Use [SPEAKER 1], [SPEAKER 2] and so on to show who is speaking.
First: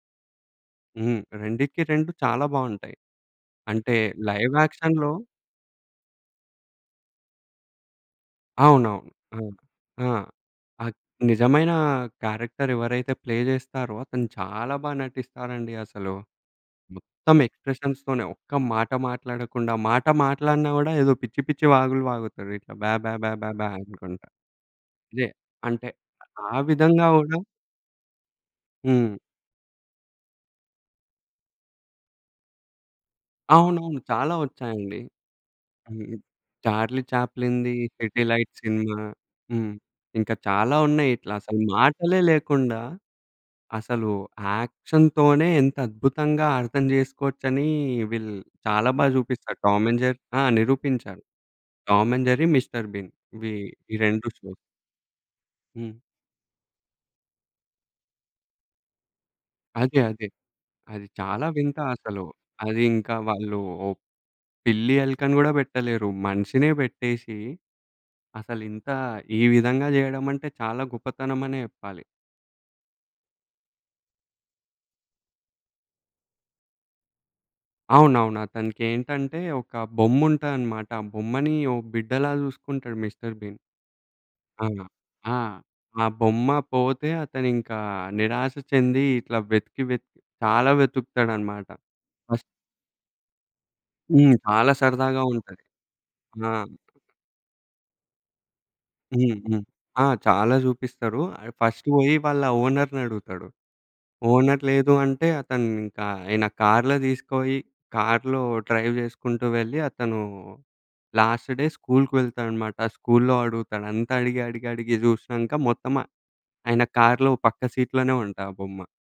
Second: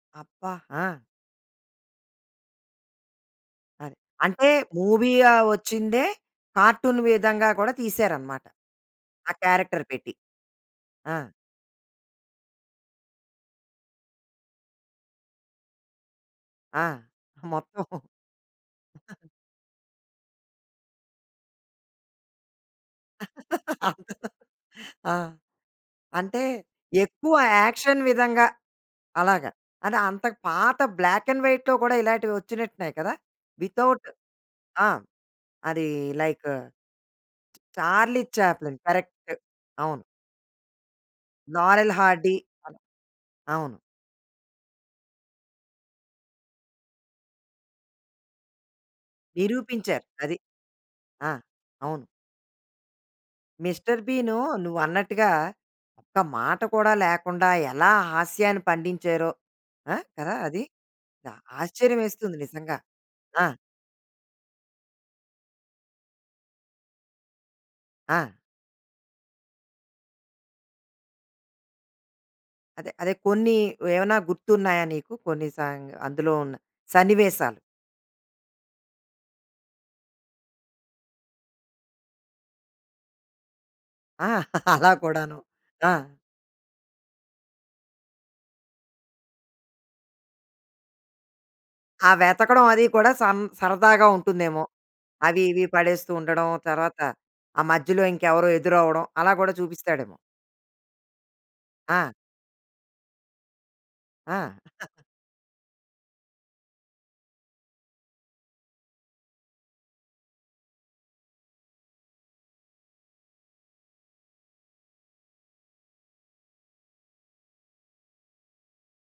[SPEAKER 1] అబ్బ! ఆ!
[SPEAKER 2] హ్మ్. రెండిటికి రెండు చాలా బావుంటాయి. అంటే
[SPEAKER 1] అది. అంటే
[SPEAKER 2] లైవ్ యాక్షన్‌లో
[SPEAKER 1] మూవీయ ఒచ్చిందే కార్టూన్ విధంగా కూడా తీసారనమాట.
[SPEAKER 2] అవునవును.
[SPEAKER 1] ఆ
[SPEAKER 2] ఆ!
[SPEAKER 1] క్యారెక్టర్
[SPEAKER 2] ఆ!
[SPEAKER 1] పెట్టి.
[SPEAKER 2] అగ్
[SPEAKER 1] ఆ!
[SPEAKER 2] నిజమైన క్యారెక్టర్ ఎవరైతే ప్లే జేస్తారో, అతను చాలా బా నటిస్తారండి అసలు.
[SPEAKER 1] ఆ!
[SPEAKER 2] మొత్తం
[SPEAKER 1] మొత్తం
[SPEAKER 2] ఎక్స్‌ప్రెషన్స్‌తోనే ఒక్క మాట మాట్లాడకుండా, మాట మాట్లాడిన గూడా ఏదో పిచ్చి పిచ్చి వాగులు వాగుతారు. ఇట్లా బాబాబాబా అనుకుంట.
[SPEAKER 1] అందులో ఆ!
[SPEAKER 2] అదే. అంటే
[SPEAKER 1] అంటే
[SPEAKER 2] ఆ విధంగా
[SPEAKER 1] ఎక్కువ
[SPEAKER 2] గూడా
[SPEAKER 1] యాక్షన్ విధంగా
[SPEAKER 2] హ్మ్.
[SPEAKER 1] అలాగా. అది అంత పాత బ్లాక్ అండ్ వైట్‌లో కూడా ఇలాంటివి వచ్చినట్టున్నయి కదా!
[SPEAKER 2] అవునవును.
[SPEAKER 1] వితౌట్
[SPEAKER 2] చాలా
[SPEAKER 1] ఆ!
[SPEAKER 2] ఒచ్చాయండి.
[SPEAKER 1] అదీ
[SPEAKER 2] హుహు.
[SPEAKER 1] లైకు
[SPEAKER 2] చార్లీ చాప్లిన్‌ది,
[SPEAKER 1] 'చార్లీ
[SPEAKER 2] 'హేడే లైట్'
[SPEAKER 1] చాప్లిన్',
[SPEAKER 2] సినిమా
[SPEAKER 1] కరెక్ట్.
[SPEAKER 2] హ్మ్.
[SPEAKER 1] అవును.
[SPEAKER 2] ఇంకా చాలా ఉన్నాయి ఇట్లా అసలు
[SPEAKER 1] 'నారెల్
[SPEAKER 2] మాటలే
[SPEAKER 1] హార్డీ'.
[SPEAKER 2] లేకుండా,
[SPEAKER 1] అలా అవును.
[SPEAKER 2] అసలు యాక్షన్‌తోనే ఎంత అద్భుతంగా అర్థం జేసుకోవచ్చనీ, వీళ్ళు చాలా బాగా జూపిస్తాడు టామ్ అండ్
[SPEAKER 1] నిరూపించారు.
[SPEAKER 2] జెర్రీ
[SPEAKER 1] అది.
[SPEAKER 2] ఆ! నిరూపించారు.
[SPEAKER 1] ఆ! అవును.
[SPEAKER 2] Tom and Jerry, mister Bean ఇవి, ఈ
[SPEAKER 1] 'మిస్టర్
[SPEAKER 2] 2
[SPEAKER 1] బీనూ'
[SPEAKER 2] షోస్.
[SPEAKER 1] నువ్వన్నట్టుగా
[SPEAKER 2] హ్మ్.
[SPEAKER 1] ఒక్క మాట కూడా లేకుండా ఎలా హాస్యాన్ని పండించారో. ఆ?
[SPEAKER 2] అదే. అదే.
[SPEAKER 1] కదా! అది.
[SPEAKER 2] అది
[SPEAKER 1] ద
[SPEAKER 2] చాలా వింత అసలు.
[SPEAKER 1] ఆశ్చర్యమేస్తుంది నిజంగా.
[SPEAKER 2] అది ఇంకా
[SPEAKER 1] ఆ!
[SPEAKER 2] వాళ్ళు పిల్లి, ఎలుకని గూడా బెట్టలేరు. మనిషినే బెట్టేషి,
[SPEAKER 1] ఆ!
[SPEAKER 2] అసలింత ఈ విధంగా జేయడమంటే చాలా గొప్పతనమనే చెప్పాలి.
[SPEAKER 1] అదే అదే, కొన్ని ఏవన్నా గుర్తున్నాయా నీకు? కొన్ని సాయంగా అందులో ఉన్న సన్నివేశాలు.
[SPEAKER 2] అవునవును. అతనికేంటంటే ఒక బొమ్ముంటాదనమాట. ఆ బొమ్మని ఓ బిడ్డలా జూసుకుంటాడు 'మిస్టర్ బీన్'.
[SPEAKER 1] ఆ!
[SPEAKER 2] ఆ!
[SPEAKER 1] అలా కూడాను.
[SPEAKER 2] ఆ!
[SPEAKER 1] ఆ!
[SPEAKER 2] ఆ బొమ్మ పోతే అతనింకా నిరాశ చెంది ఇట్లా వెతికి వెతికి చాలా వెతుకుతాడనమాట.
[SPEAKER 1] ఆ వెతకడం అది కూడా సన్ సరదాగా
[SPEAKER 2] హ్మ్.
[SPEAKER 1] ఉంటుందేమో!
[SPEAKER 2] చాలా సరదాగా
[SPEAKER 1] అవి,
[SPEAKER 2] ఉంటది.
[SPEAKER 1] ఇవి పడేస్తూ ఉండడం,
[SPEAKER 2] ఆ!
[SPEAKER 1] తర్వాత ఆ మధ్యలో ఇంకెవరో ఎదురవ్వడం అలా
[SPEAKER 2] హ్మ్.
[SPEAKER 1] కూడా
[SPEAKER 2] హ్మ్. ఆ!
[SPEAKER 1] చూపిస్తాడేమో.
[SPEAKER 2] చాలా జూపిస్తరు. ఆడు ఫస్ట్
[SPEAKER 1] ఆ!
[SPEAKER 2] పోయి వాళ్ళ ఓనర్‌ని అడుగుతడు.
[SPEAKER 1] ఆ!
[SPEAKER 2] ఓనర్ లేదు అంటే అతనింకా, ఆయన కార్లో దీసుకపోయి కార్లో డ్రైవ్ జేసుకుంటూ వెళ్ళి అతనూ లాస్ట్ డే స్కూలుకి వెళ్తాడనమాట. స్కూల్లో అడుగుతాడు. అంతా అడిగి అడిగి అడిగి జూసినంక మొత్తమ ఆయన కార్లో పక్క సీట్లోనే ఉంటా ఆ బొమ్మ.